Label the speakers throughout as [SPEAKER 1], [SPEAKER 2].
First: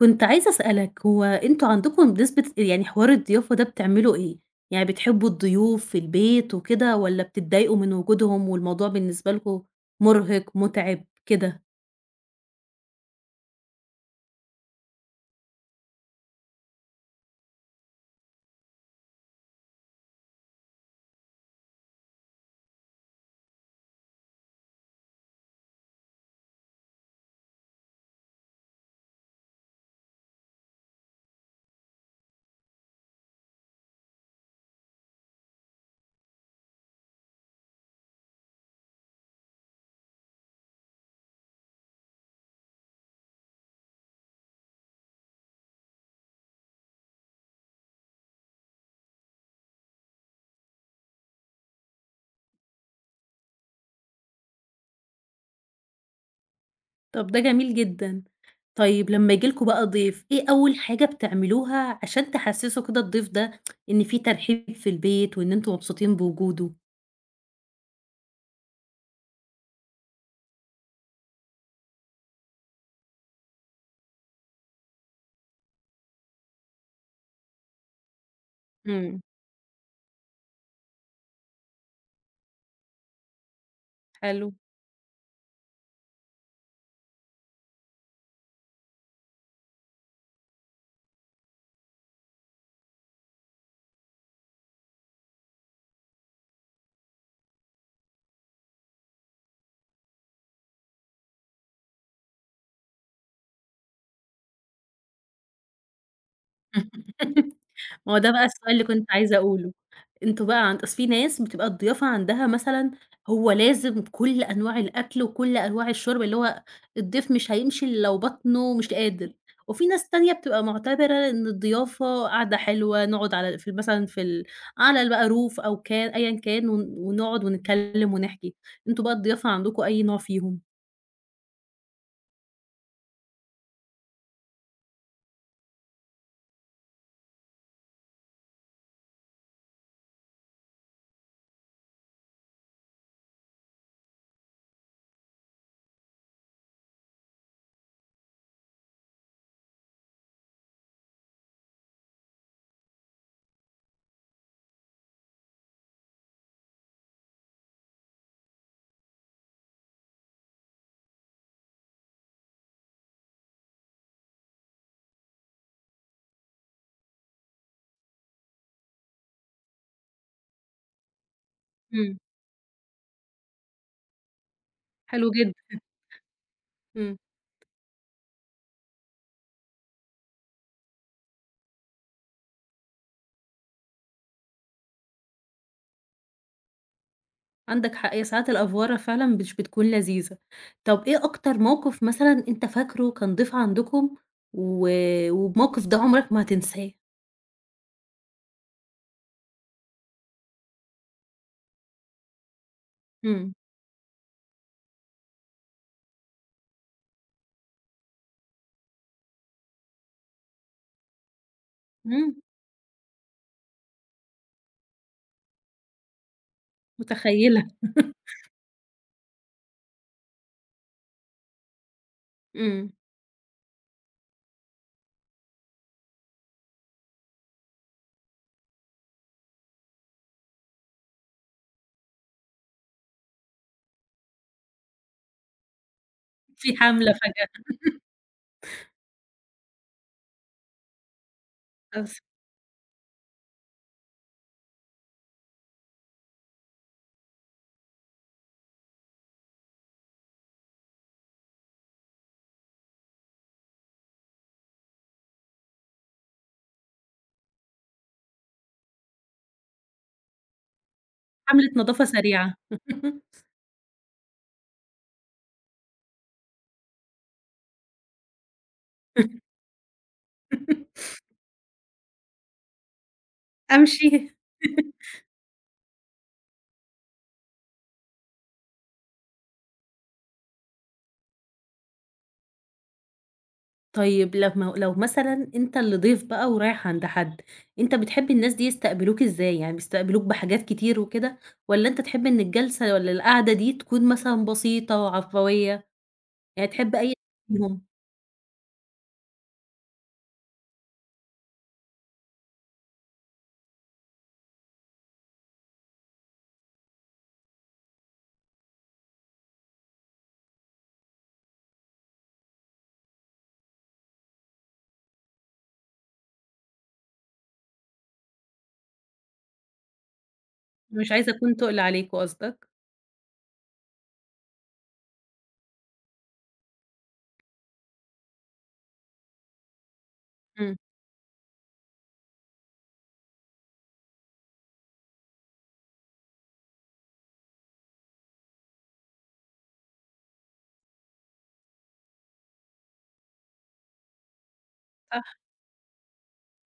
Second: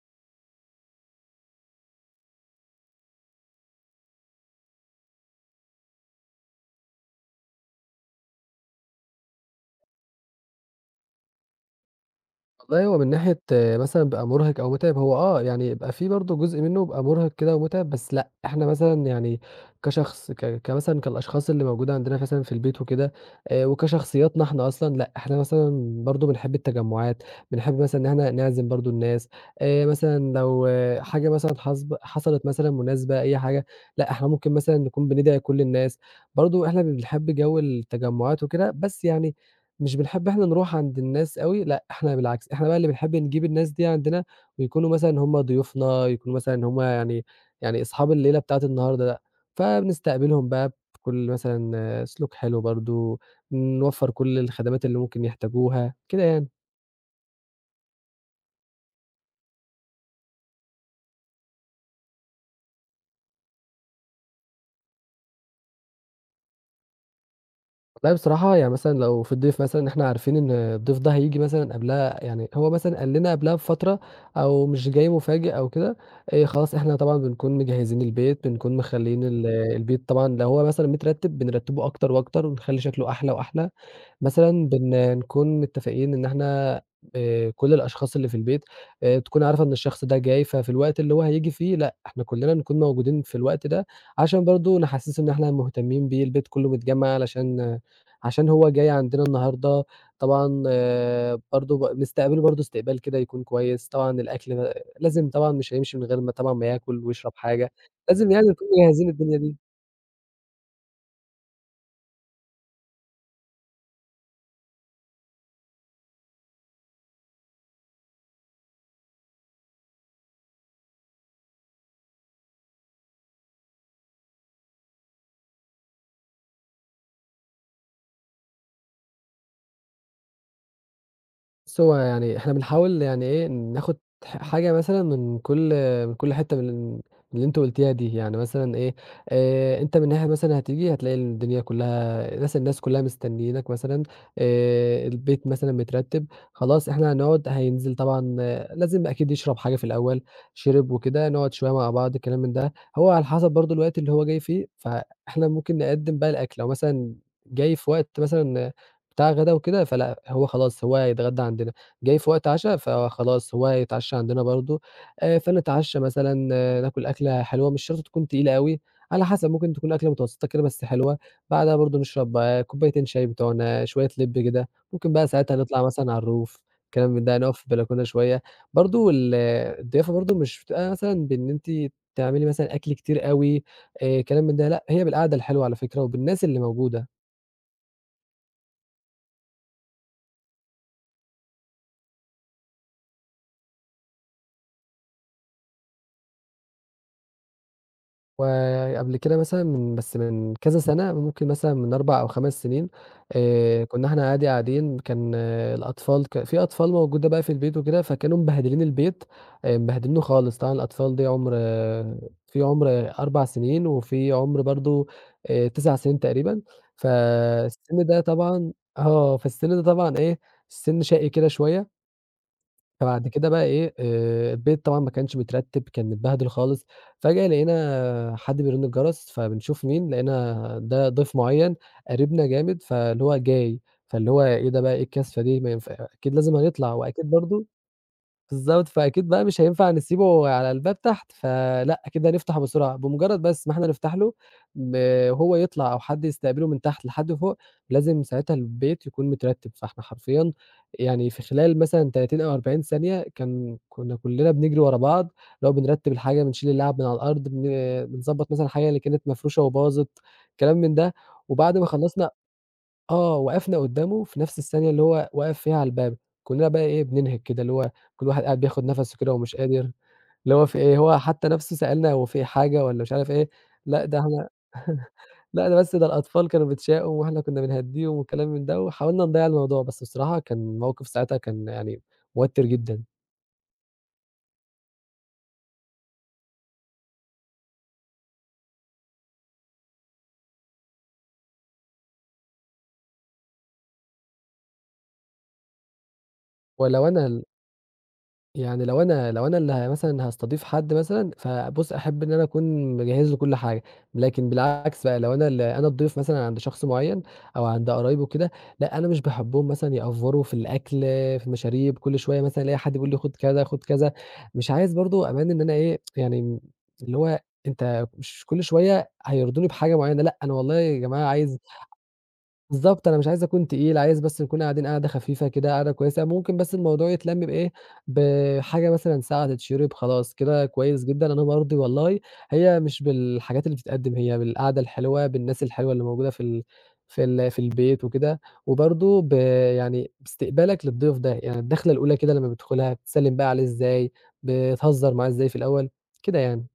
[SPEAKER 1] كنت عايزة أسألك هو أنتم عندكم بنسبة يعني حوار الضيافة ده بتعملوا إيه؟ يعني بتحبوا الضيوف في البيت وكده والّا بتتضايقوا من وجودهم والموضوع بالنسبة لكم مرهق، مُتعِب، كده؟
[SPEAKER 2] والله هو من ناحية مثلًا بقى مُرهق أو مُتعب، هو يعني يبقى في برضه جزء منّه بيبقى مُرهق كده ومُتعب، بس لأ، إحنا مثلًا يعني كشخص ك كمثلًا كالأشخاص اللي موجودة عندنا مثلًا في البيت وكده وكشخصياتنا إحنا أصلًا، لأ، إحنا مثلًا برضه بنحب التجمُّعات، بنحب مثلًا إن إحنا نعزم برضه الناس، مثلًا لو حاجة مثلًا حصلت مثلًا مناسبة أي حاجة، لأ، إحنا ممكن مثلًا نكون بندعي كل الناس، برضه إحنا بنحب جَو التجمُّعات وكده، بس يعني مش بنحب إحنا نروح عند الناس أوي، لأ إحنا بالعكس، إحنا بقى اللي بنحب نجيب الناس دي عندنا ويكونوا مثلًا هُم ضيوفنا، يكونوا مثلًا هُم يعني يعني أصحاب الليلة بتاعة النهارده لأ، فبنستقبلهم بقى بكل مثلًا سلوك حلو برضه، نوفّر كل الخدمات اللي ممكن يحتاجوها، كده يعني.
[SPEAKER 1] طب ده جميل جدًا. طيب لمّا ييجي لكم بقى ضيف، إيه أول حاجة بتعملوها عشان تحسّسوا كده الضيف ده إن في ترحيب في البيت وإن أنتم مبسوطين بوجوده؟
[SPEAKER 2] والله بصراحة يعني مثلًا لو في الضيف مثلًا إحنا عارفين إن الضيف ده هييجي مثلًا قبلها يعني هو مثلًا قال لنا قبلها بفترة أو مش جاي مفاجئ أو كده، خلاص إحنا طبعًا بنكون مجهّزين البيت، بنكون
[SPEAKER 1] إمم،
[SPEAKER 2] مخلّيين البيت طبعًا لو هو مثلًا مترتِّب بنرتّبه أكتر وأكتر ونخلّي شكله أحلى وأحلى.
[SPEAKER 1] حلو.
[SPEAKER 2] مثلًا نكون متّفقين إن إحنا كل الأشخاص اللي في البيت تكون عارفة إن الشخص ده جاي، ففي الوقت اللي هو هييجي فيه لأ، إحنا كُلّنا نكون موجودين في الوقت ده، عشان برضه نحسّسه إن إحنا مهتمين بيه، البيت كُلّه متجمّع علشان عشان هو جاي عندنا النهارده، طبعًا برضه نستقبله برضه استقبال كده يكون كويس، طبعًا الأكل لازم طبعًا مش هيمشي من غير ما طبعًا ما ياكل ويشرب حاجة،
[SPEAKER 1] ما هو ده
[SPEAKER 2] لازم
[SPEAKER 1] بقى
[SPEAKER 2] يعني نكون
[SPEAKER 1] السؤال اللي كنت
[SPEAKER 2] مجهّزين
[SPEAKER 1] عايزة
[SPEAKER 2] الدنيا دي.
[SPEAKER 1] أقوله. أنتم بقى عند أصل في ناس بتبقى الضيافة عندها مثلًا هو لازم كل أنواع الأكل وكل أنواع الشرب، اللي هو الضيف مش هيمشي إلا لو بطنه مش قادر، وفي ناس تانية بتبقى معتبرة إن الضيافة قعدة حلوة نقعد على في مثلًا في ال على بقى الروف أو كان أيًا كان ونقعد ونتكلم ونحكي، أنتم بقى الضيافة عندكم أي نوع فيهم؟
[SPEAKER 2] بُص، هو يعني إحنا بنحاول يعني إيه، ناخد حاجة مثلًا من كل حتّة من اللي أنتِ قُلتيها دي، يعني مثلًا إيه، أنت من ناحية مثلًا هتيجي هتلاقي الدنيا كُلّها الناس كُلّها مستنيينك مثلًا، البيت مثلًا مترتِّب، خلاص إحنا هنقعد هينزل طبعًا لازم أكيد يشرب حاجة في الأول، شرب وكده نقعد شوية مع بعض الكلام من ده، هو على حسب برضه الوقت اللي هو جاي فيه، فإحنا ممكن نقدّم بقى الأكل، لو مثلًا جاي في وقت مثلًا بتاع غدا وكده، فلأ هو خلاص هو هيتغدى عندنا، جاي في وقت عشا فخلاص هو هيتعشى عندنا برضه، فنتعشى مثلًا ناكل أكلة حلوة مش شرط تكون تقيلة أوي، على حسب ممكن تكون أكلة متوسطة كده بس حلوة، بعدها برضه
[SPEAKER 1] إمم،
[SPEAKER 2] نشرب كوبايتين شاي بتوعنا، شوية لِب كده، ممكن بقى
[SPEAKER 1] حلو جدًا،
[SPEAKER 2] ساعتها نطلع مثلًا على الروف، كلام
[SPEAKER 1] إمم.
[SPEAKER 2] من ده، نقف في البلكونة شوية، برضه الضيافة برضه مش بتبقى مثلًا بإن أنتِ تعملي مثلًا أكل كتير أوي، كلام من ده، لأ هي بالقعدة الحلوة على فكرة وبالناس اللي موجودة.
[SPEAKER 1] عندك حق، هي ساعات الأفوَرة فعلًا مش بتكون لذيذة. طب إيه أكتر موقف مثلًا أنت فاكره كان ضيف عندكم و والموقف ده عمرك ما هتنساه؟
[SPEAKER 2] وقبل كده مثلًا من كذا سنة، ممكن مثلًا من 4 أو 5 سنين،
[SPEAKER 1] إمم،
[SPEAKER 2] كُنّا إحنا عادي قاعدين كان الأطفال ك في أطفال موجودة بقى في البيت وكده، فكانوا مبهدلين البيت، مبهدلينه خالص، طبعًا الأطفال دي
[SPEAKER 1] إمم،
[SPEAKER 2] في عُمر 4 سنين وفي عُمر برضه 9 سنين تقريبًا،
[SPEAKER 1] متخيّلة.
[SPEAKER 2] فالسِن ده طبعًا فالسِن ده طبعًا إيه، سِن شقي كده شوية.
[SPEAKER 1] إمم،
[SPEAKER 2] فبعد كده بقى إيه، البيت طبعًا ما كانش مترتّب، كان متبهدل خالص، فجأة لقينا حد بيرن الجرس، فبنشوف مين، لقينا ده ضيف معيّن قريبنا جامد، فاللي هو جاي، فاللي هو إيه ده بقى، إيه الكثفة دي، ما ينفع أكيد لازم
[SPEAKER 1] في
[SPEAKER 2] هنطلع
[SPEAKER 1] حملة
[SPEAKER 2] وأكيد
[SPEAKER 1] فجأة،
[SPEAKER 2] برضه بالضبط، فأكيد بقى مش هينفع نسيبه على الباب تحت، فلأ
[SPEAKER 1] حصل،
[SPEAKER 2] أكيد هنفتحه بسرعة، بمجرد بس ما إحنا نفتح له ب وهو يطلع أو حد يستقبله من تحت لحد فوق، لازم ساعتها البيت يكون مترتب، فإحنا حرفيًا يعني في خلال مثلًا 30 أو 40 ثانية كنا كلنا بنجري ورا بعض، اللي هو بنرتب الحاجة، بنشيل اللعب من على الأرض، بنضبط مثلًا الحاجة اللي كانت مفروشة وباظت، كلام من ده،
[SPEAKER 1] حملة
[SPEAKER 2] وبعد ما
[SPEAKER 1] نضافة
[SPEAKER 2] خلّصنا
[SPEAKER 1] سريعة.
[SPEAKER 2] وقفنا قدّامه في نفس الثانية اللي هو وقف فيها على الباب، كلّنا بقى إيه بننهِك كده، اللي هو كل واحد قاعد بياخد نفَسه كده ومش قادر، اللي هو في إيه، هو حتى نفسه سألنا هو في حاجة والّا مش عارف إيه، لأ
[SPEAKER 1] أمشي.
[SPEAKER 2] ده إحنا لأ ده بس ده الأطفال كانوا بيتشاقوا وإحنا كنا بنهدّيهم وكلام من ده، وحاولنا نضيّع الموضوع، بس بصراحة كان موقف ساعتها كان يعني موتّر جدًا،
[SPEAKER 1] طيب لما لو مثلًا أنت اللي ضيف بقى ورايح عند حد، أنت بتحب الناس دي يستقبلوك إزاي؟ يعني بيستقبلوك بحاجات كتير وكده، والّا أنت تحب إن الجلسة والّا القعدة دي تكون مثلًا بسيطة وعفوية؟ يعني تحب
[SPEAKER 2] ولو
[SPEAKER 1] أي
[SPEAKER 2] أنا ال
[SPEAKER 1] فيهم؟
[SPEAKER 2] يعني لو أنا اللي مثلًا هاستضيف حد مثلًا، فبُص أحب إن أنا أكون مجهّز له كل حاجة، لكن بالعكس بقى لو أنا الضيف مثلًا عند شخص معيّن أو عند قرايبه وكده، لأ أنا مش باحبهم مثلًا يأفوروا في الأكل، في المشاريب، كل شوية مثلًا ألاقي حد بيقول لي خُد كذا، خُد كذا، مش عايز برضه أبان إن أنا إيه، يعني اللي هو أنت مش كل شوية هيرضوني بحاجة معيّنة، لأ أنا والله يا
[SPEAKER 1] مش
[SPEAKER 2] جماعة
[SPEAKER 1] عايزة أكون
[SPEAKER 2] عايز
[SPEAKER 1] تُقل عليك قصدك.
[SPEAKER 2] بالضبط، أنا مش عايز أكون تقيل، عايز بس نكون قاعدين قعدة خفيفة كده، قعدة كويسة، ممكن بس الموضوع يتلَم بإيه، بحاجة مثلًا ساقعة تتشرب خلاص كده
[SPEAKER 1] إمم.
[SPEAKER 2] كويس جدًا، أنا مرضي والله، هي مش بالحاجات اللي بتتقدّم، هي بالقعدة الحلوة، بالناس الحلوة اللي موجودة في البيت وكده، وبرضه يعني باستقبالك للضيف ده، يعني الدخلة الأولى كده لمّا بتدخلها بتسلِّم بقى عليه إزاي، بتهزر معاه إزاي في الأول، كده يعني.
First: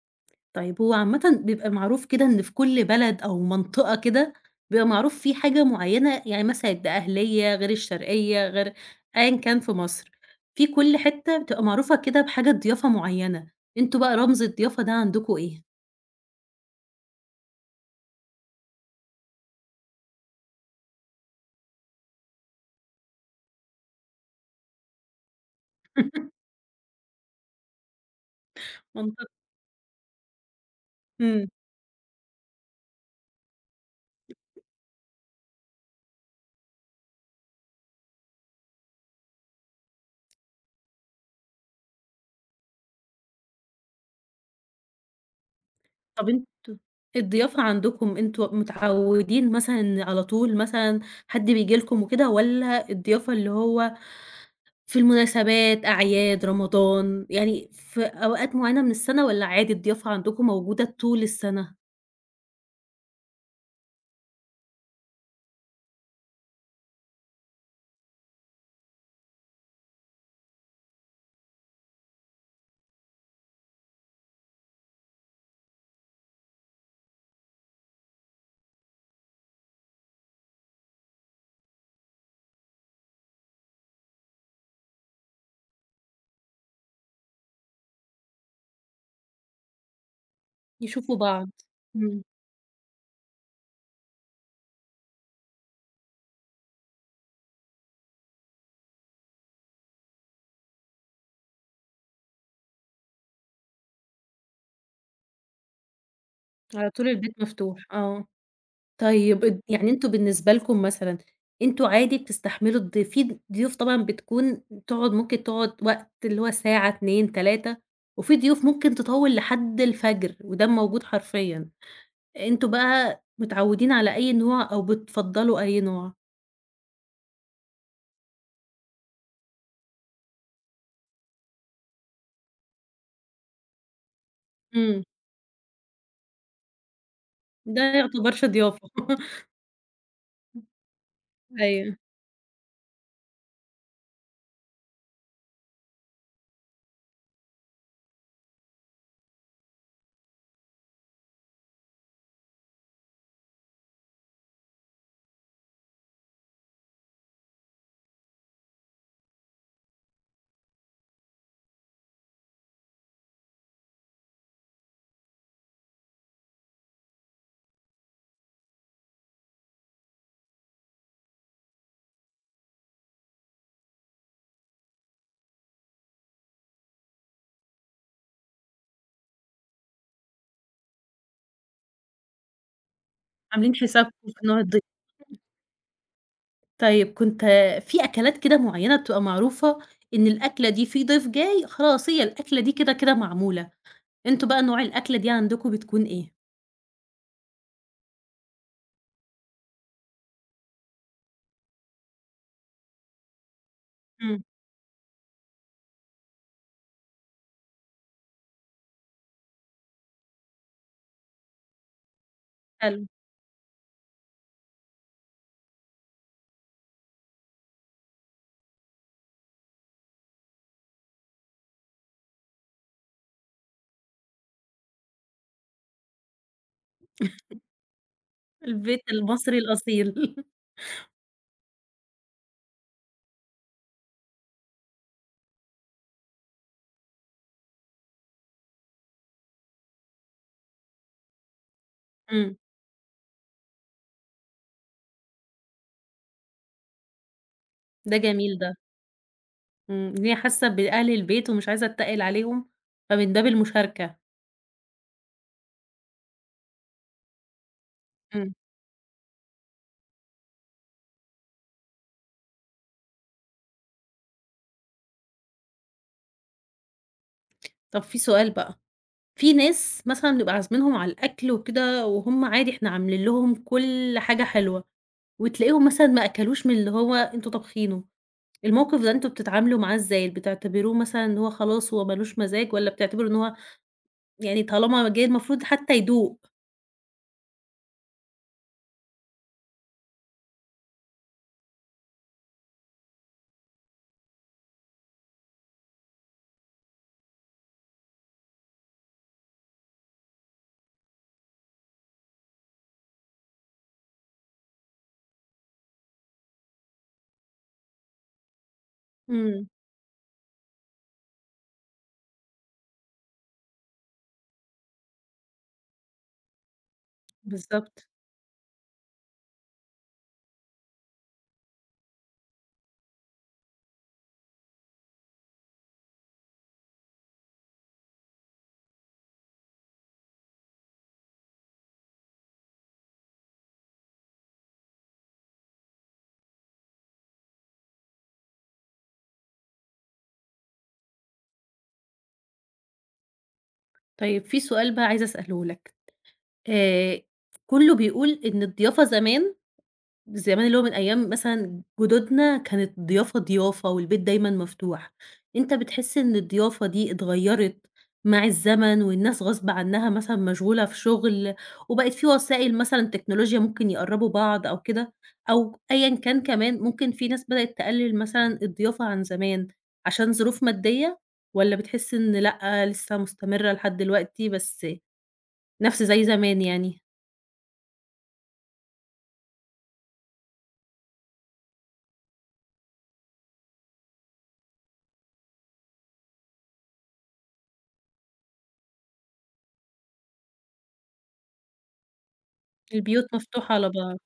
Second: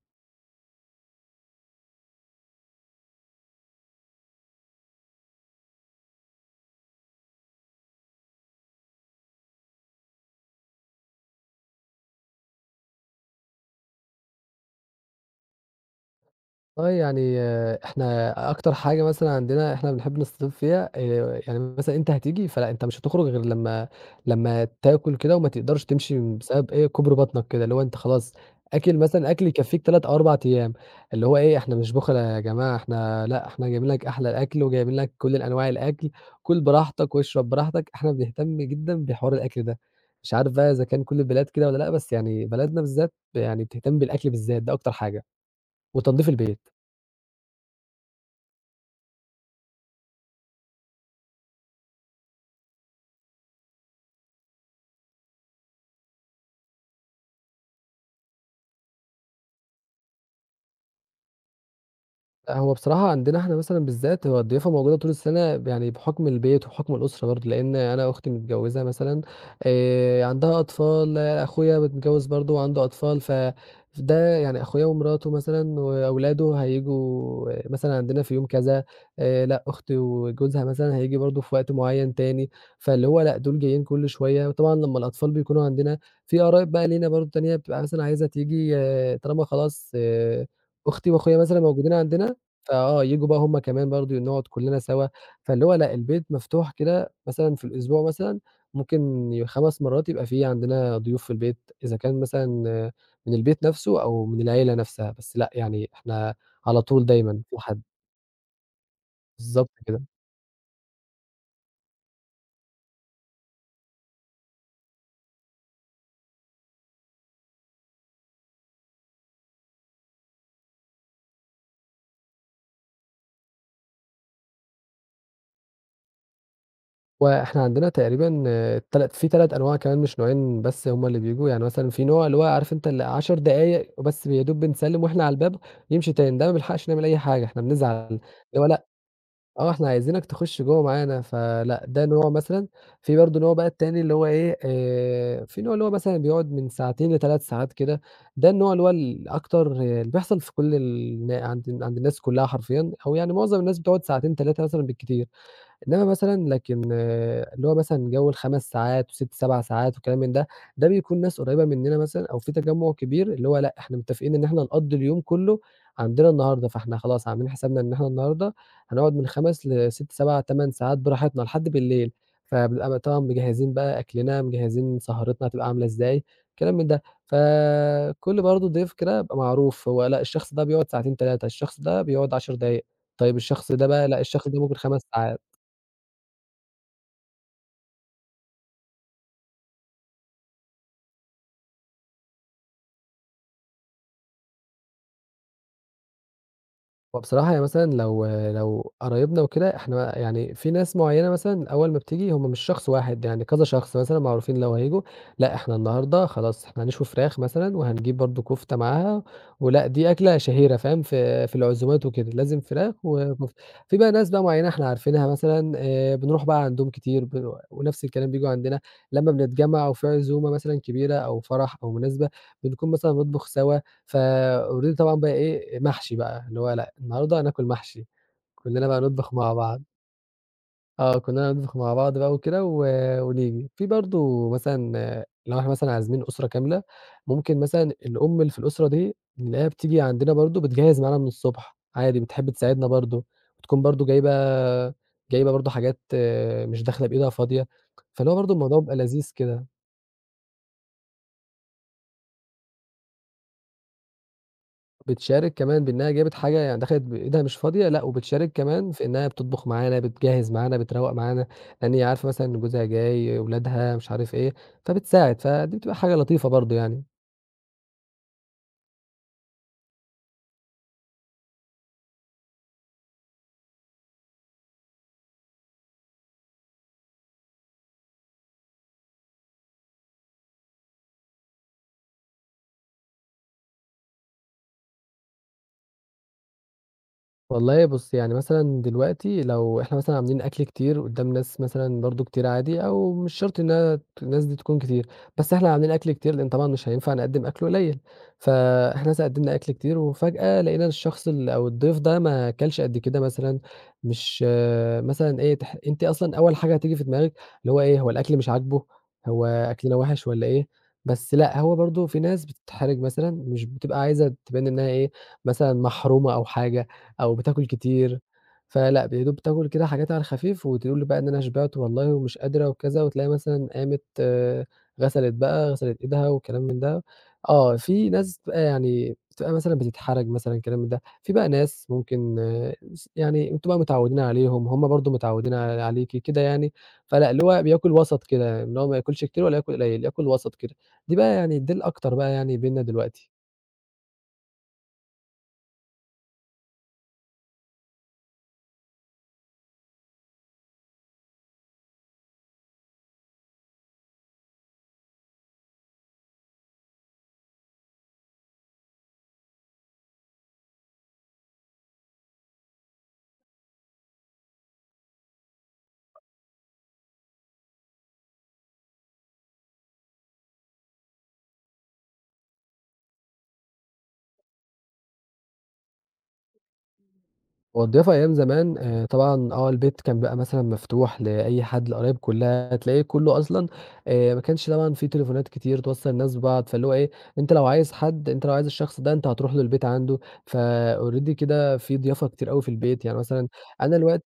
[SPEAKER 1] طيب هو عامةً بيبقى معروف كده إن في كل بلد أو منطقة كده، بيبقى معروف في حاجة معيّنة، يعني مثلًا الدقهلية غير الشرقية غير أيًا كان في مصر، في كل حتّة بتبقى معروفة كده بحاجة ضيافة معيّنة، أنتم بقى رمز الضيافة ده عندكم إيه؟
[SPEAKER 2] والله يعني إحنا أكتر حاجة مثلًا عندنا إحنا بنحب نستضيف فيها يعني مثلًا أنت هتيجي فلأ أنت مش هتخرج غير لمّا تاكل كده وما تقدرش تمشي بسبب إيه، كُبْر بطنك كده، اللي هو أنت خلاص أكل مثلًا
[SPEAKER 1] منطقي.
[SPEAKER 2] أكل يكفّيك 3 أو 4 أيام، اللي هو
[SPEAKER 1] إمم.
[SPEAKER 2] إيه إحنا مش بُخلا يا جماعة، إحنا لأ إحنا جايبين لك أحلى أكل وجايبين لك كل أنواع الأكل، كُل براحتك واشرب براحتك، إحنا بنهتم جدًا بحوار الأكل ده، مش عارف بقى إذا كان كل البلاد كده والّا لأ، بس يعني بلدنا بالذات يعني بتهتم بالأكل بالذات ده أكتر حاجة، وتنضيف
[SPEAKER 1] طب أنتم
[SPEAKER 2] البيت.
[SPEAKER 1] الضيافة عندكم أنتم متعودين مثلًا إن على طول مثلًا حد بييجي لكم وكده، والّا الضيافة اللي هو في المناسبات، أعياد، رمضان، يعني في أوقات معينة من السنة، والّا عادي الضيافة عندكم موجودة طول السنة؟
[SPEAKER 2] لأ، هو بصراحة عندنا إحنا مثلًا بالذات هو الضيافة موجودة طول السنة يعني بحُكم البيت وبحُكم الأسرة برضه، لإن أنا أختي متجوّزة مثلًا عندها أطفال، أخويا متجوّز برضه وعنده أطفال، فده يعني أخويا ومراته مثلًا وأولاده هييجوا مثلًا عندنا في يوم كذا، لأ أختي وجوزها مثلًا هييجي برضه في وقت معيّن تاني، فاللي هو لأ دول جايين كل شوية، وطبعًا لمّا الأطفال بيكونوا عندنا في قرايب بقى لينا برضه تانية بتبقى مثلًا عايزة تيجي طالما خلاص أختي
[SPEAKER 1] يشوفوا
[SPEAKER 2] وأخويا
[SPEAKER 1] بعض،
[SPEAKER 2] مثلًا موجودين
[SPEAKER 1] إمم،
[SPEAKER 2] عندنا فآه، ييجوا بقى هُم كمان برضه نقعد كلّنا سوا، فاللي هو لأ، البيت مفتوح كده مثلًا في الأسبوع مثلًا ممكن 5 مرات يبقى في عندنا ضيوف في البيت، إذا كان مثلًا من البيت نَفْسه أو من العيلة نَفْسها، بس لأ، يعني إحنا على
[SPEAKER 1] على
[SPEAKER 2] طول
[SPEAKER 1] طول البيت
[SPEAKER 2] دايمًا في حد.
[SPEAKER 1] مفتوح، آه. طيب اد
[SPEAKER 2] بالضبط
[SPEAKER 1] يعني
[SPEAKER 2] كده.
[SPEAKER 1] أنتم بالنسبة لكم مثلًا، أنتم عادي بتستحملوا الضيف في ضيوف طبعًا بتكون تقعد ممكن تقعد وقت اللي هو ساعة، 2، 3 وفي ضيوف ممكن تطوِّل لحد الفجر وده موجود حرفيًا، أنتم بقى متعوِّدين على أي نوع أو بتفضّلوا أي نوع؟
[SPEAKER 2] وإحنا عندنا تقريبًا تلات في 3 أنواع كمان مش نوعين بس هُم اللي بييجوا، يعني مثلًا في نوع اللي هو عارف أنت ال 10 دقايق وبس يا دوب
[SPEAKER 1] إمم،
[SPEAKER 2] بنسلِّم وإحنا على الباب يمشي تاني، ده ما بنلحقش نعمل أي حاجة، إحنا
[SPEAKER 1] ده ما
[SPEAKER 2] بنزعل، اللي
[SPEAKER 1] يعتبرش
[SPEAKER 2] هو لأ
[SPEAKER 1] ضيافة
[SPEAKER 2] إحنا عايزينك تخُش جوّه معانا، فلأ،
[SPEAKER 1] أيوه،
[SPEAKER 2] ده نوع مثلًا. في برضه نوع بقى التاني اللي هو إيه، في نوع اللي هو مثلًا بيقعد من ساعتين ل3 ساعات كده، ده النوع اللي هو الأكتر اللي بيحصل في كل النا عند عند الناس كُلّها حرفيًا، أو يعني معظم الناس بتقعد ساعتين، 3 مثلًا بالكتير. إنما مثلًا لكن اللي هو مثلًا جو ال5 ساعات و6، 7 ساعات وكلام من ده، ده بيكون ناس قريّبة مننا مثلًا أو في تجمُّع كبير، اللي هو لأ، إحنا متّفقين إن إحنا هنقضّي اليوم كُلّه عندنا النهارده، فإحنا خلاص عاملين حسابنا إن إحنا النهارده هنقعد من 5 ل6، 7، 8 ساعات براحتنا لحد بالليل، فبنبقى بقى طبعًا مجهّزين بقى أكلنا، مجهّزين سهرتنا هتبقى عاملة إزاي، كلام من ده. فكل برضه ضيف كده بيبقى معروف، هو لأ، الشخص ده بيقعد ساعتين، 3، الشخص ده بيقعد 10 دقايق، طيب الشخص
[SPEAKER 1] عاملين
[SPEAKER 2] ده بقى لأ،
[SPEAKER 1] حسابكم في
[SPEAKER 2] الشخص
[SPEAKER 1] نوع
[SPEAKER 2] ده ممكن
[SPEAKER 1] الضيف.
[SPEAKER 2] 5 ساعات.
[SPEAKER 1] طيب كنت في أكلات كده معيّنة بتبقى معروفة إن الأكلة دي في ضيف جاي خلاص هي الأكلة دي كده، كده معمولة؟ أنتم بقى نوع الأكلة دي عندكم بتكون إيه؟
[SPEAKER 2] هو بصراحة يعني مثلًا لو قرايبنا وكده، إحنا يعني في ناس معيّنة مثلًا أول ما بتيجي هم مش شخص واحد، يعني كذا شخص مثلًا
[SPEAKER 1] إمم.
[SPEAKER 2] معروفين لو هييجوا، لأ إحنا النهارده خلاص إحنا هنشوي فراخ مثلًا وهنجيب برضه كفتة معاها، ولأ دي أكلة شهيرة فاهم، في العزومات وكده، لازم فراخ
[SPEAKER 1] حلو،
[SPEAKER 2] وكفتة. في بقى ناس بقى معيّنة إحنا عارفينها مثلًا بنروح بقى عندهم كتير ونفس الكلام بييجوا عندنا، لمّا بنتجمّع وفي عزومة مثلًا كبيرة أو فرح أو مناسبة، بنكون مثلًا بنطبخ سوا فalready طبعًا بقى إيه، محشي بقى، اللي هو لأ، النهارده هناكل محشي، كُلّنا
[SPEAKER 1] البيت
[SPEAKER 2] بقى نطبخ مع
[SPEAKER 1] المصري
[SPEAKER 2] بعض،
[SPEAKER 1] الأصيل.
[SPEAKER 2] كُلّنا نطبخ مع بعض بقى وكده و ونيجي. في برضه مثلًا لو إحنا مثلًا عازمين أسرة كاملة، ممكن مثلًا الأم اللي في الأسرة دي نلاقيها بتيجي عندنا برضه بتجهّز معانا من الصبح، عادي بتحب
[SPEAKER 1] إمم.
[SPEAKER 2] تساعدنا برضه، وتكون برضه جايبة برضه حاجات مش داخلة بإيدها فاضية،
[SPEAKER 1] ده
[SPEAKER 2] فاللي هو
[SPEAKER 1] جميل
[SPEAKER 2] برضه
[SPEAKER 1] ده،
[SPEAKER 2] الموضوع بيبقى لذيذ كده.
[SPEAKER 1] إمم، إن هي حاسة بأهل البيت ومش عايزة أتّقل عليهم، فمن باب المشاركة.
[SPEAKER 2] بتشارك كمان بإنها جابت حاجة يعني دخلت بإيدها مش فاضية، لأ وبتشارك
[SPEAKER 1] إمم.
[SPEAKER 2] كمان في إنها بتطبخ معانا، بتجهّز معانا، بتروّق معانا، لإن هي عارفة مثلًا إن جوزها جاي، ولادها، مش عارف إيه، فبتساعد، فدي بتبقى حاجة لطيفة برضه يعني.
[SPEAKER 1] طب في سؤال بقى، في ناس مثلًا بنبقى عازمينهم على الأكل وكده وهُم عادي إحنا عاملين لهم كل حاجة حلوة، وتلاقيهم مثلًا ما أكلوش من اللي هو أنتم طابخينه، الموقف ده أنتم بتتعاملوا معاه إزاي؟ بتعتبروه مثلًا إن هو خلاص هو ما لوش مزاج والّا بتعتبروا إن هو يعني طالما جِه المفروض حتى يدوق؟
[SPEAKER 2] والله بُص، يعني مثلًا دلوقتي لو إحنا مثلًا عاملين أكل كتير قدّام ناس مثلًا برضه كتير عادي أو مش شرط إنها الناس دي تكون كتير، بس إحنا عاملين أكل كتير لإن طبعًا مش هينفع نقدّم أكل قليل، فإحنا مثلًا قدّمنا أكل كتير وفجأة لقينا الشخص ال أو الضيف ده ما كلش قد كده مثلًا، مش مثلًا إيه أنتِ أصلًا أول حاجة هتيجي في دماغِك اللي هو إيه، هو الأكل مش عاجبه، هو
[SPEAKER 1] إمم.
[SPEAKER 2] أكلنا وِحِش والّا إيه؟ بس لأ، هو برضه في ناس بتتحرج مثلًا، مش بتبقى عايزة تبان إنها إيه، مثلًا محرومة أو حاجة. أو بتاكل
[SPEAKER 1] بالضبط.
[SPEAKER 2] كتير، فلأ يا دوب بتاكل كده حاجات على الخفيف وتقول لي بقى إن أنا شبعت والله ومش قادرة وكذا، وتلاقيها مثلًا قامت غسلت بقى، غسلت إيدها وكلام من ده. في ناس بتبقى يعني بتبقى مثلًا بتتحرج مثلًا كلام من ده، في بقى ناس ممكن آه، س يعني أنتم بقى متعودين عليهم، هم برضه متعودين عليكِ كده يعني، فلأ اللي هو بياكل وسط كده، اللي هو ما ياكلش كتير ولا ياكل قليل، ياكل وسط كده. دي بقى يعني دي الأكتر بقى يعني بيننا دلوقتي.
[SPEAKER 1] طيب في سؤال بقى عايزة أسأله لك، آآ كُلّه بيقول إن الضيافة زمان اللي هو من أيام مثلًا جدودنا كانت ضيافة والبيت دايمًا مفتوح، أنت بتحس إن الضيافة دي اتغيّرت مع الزمن والناس غصب عنها مثلًا مشغولة في شغل، وبقت في وسائل مثلًا تكنولوجيا ممكن يقرّبوا بعض أو كده، أو أيًا كان كمان ممكن في ناس بدأت تقلِّل مثلًا الضيافة عن زمان عشان ظروف مادية، والّا بتحس إن لأ، لسه مستمرة لحد دلوقتي بس نَفْس زي زمان يعني؟
[SPEAKER 2] هو الضيافة أيام زمان طبعًا البيت كان بقى مثلًا مفتوح لأي حد، القرايب كلّها تلاقي كُلّه أصلًا ما كانش طبعًا في تليفونات كتير توصّل الناس ببعض، فاللي هو إيه، أنت لو عايز الشخص ده أنت هتروح له البيت عنده، فalready كده في ضيافة كتير أوي في البيت، يعني
[SPEAKER 1] البيوت
[SPEAKER 2] مثلًا
[SPEAKER 1] مفتوحة على
[SPEAKER 2] أنا
[SPEAKER 1] بعض.
[SPEAKER 2] الوقت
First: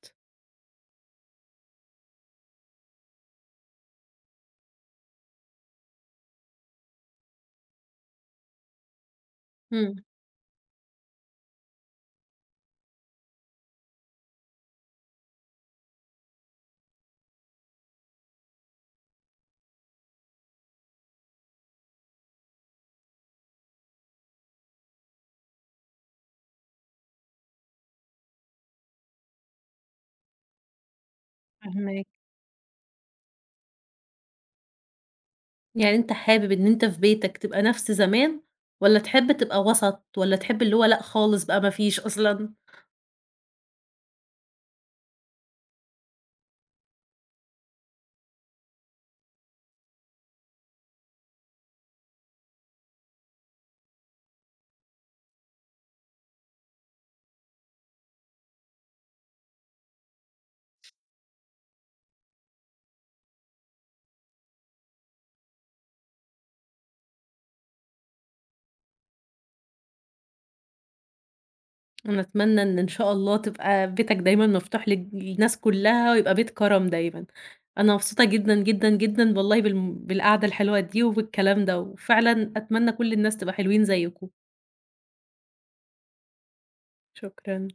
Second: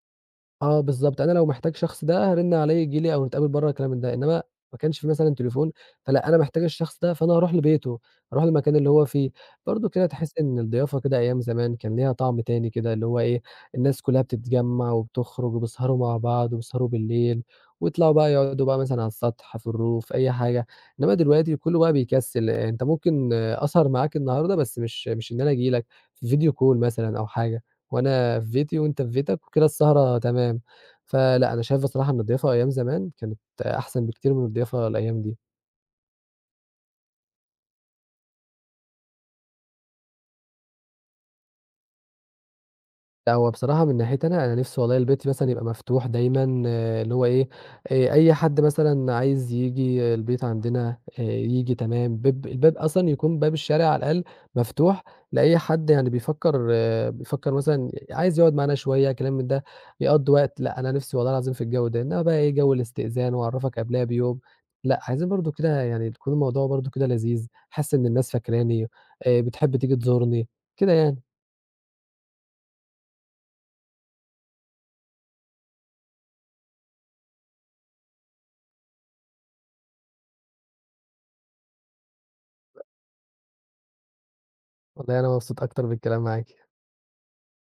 [SPEAKER 2] بالضبط، أنا لو محتاج شخص ده هارِنّ عليه ييجي لي أو نتقابل برّه الكلام من ده، إنّما ما كانش في مثلًا تليفون، فلأ أنا محتاج الشخص ده فأنا هاروح لبيته، هاروح المكان اللي هو فيه. برضه
[SPEAKER 1] إمم.
[SPEAKER 2] كده تحس إن الضيافة كده أيام زمان كان ليها طعم تاني كده، اللي هو إيه، الناس كلّها بتتجمّع وبتخرج وبيسهروا مع بعض وبيسهروا بالليل ويطلعوا بقى يقعدوا بقى مثلًا على السطح، في الroof أي حاجة. إنّما دلوقتي كُلّه بقى بيكسّل، أنت ممكن أسهر معاك النهارده بس مش إن أنا آجي لك، في video call مثلًا أو حاجة. وأنا في بيتي وأنت في بيتك وكده السهرة تمام، فلأ أنا شايف
[SPEAKER 1] فاهماكِ.
[SPEAKER 2] بصراحة إن الضيافة أيام زمان كانت أحسن بكتير من الضيافة الأيام دي.
[SPEAKER 1] يعني أنت حابب إن أنت في بيتك تبقى نفس زمان، والّا تحب تبقى وسط، والّا تحب اللي هو لأ خالص بقى ما فيش أصلًا؟
[SPEAKER 2] لأ، هو بصراحة من ناحيتي أنا، أنا نِفْسي والله البيت مثلًا يبقى مفتوح دايمًا اللي هو إيه، أي حد مثلًا عايز ييجي البيت عندنا ييجي تمام، الباب أصلًا يكون باب الشارع على الأقل مفتوح لأي حد يعني بيفكّر بيفكّر مثلًا عايز يقعد معانا شوية كلام من ده، يقضّي وقت، لأ، أنا نِفْسي والله العظيم في الجو ده، إنّما بقى إيه جو الاستئذان وأعرّفك قبلها بيوم، لأ، عايزين برضه كده يعني تكون الموضوع برضه كده لذيذ، حاسس إن الناس فاكراني، بتحب تيجي تزورني، كده يعني.
[SPEAKER 1] أنا أتمنى إن شاء الله تبقى بيتك دايمًا مفتوح للناس كلّها، ويبقى بيت كرم دايمًا. أنا مبسوطة جدًا، جدًا، جدًا والله بالقعدة الحلوة دي وبالكلام ده، وفعلًا أتمنى كل الناس تبقى حلوين زيكم.
[SPEAKER 2] والله أنا مبسوط أكتر بالكلام معاكِ.
[SPEAKER 1] شكرًا.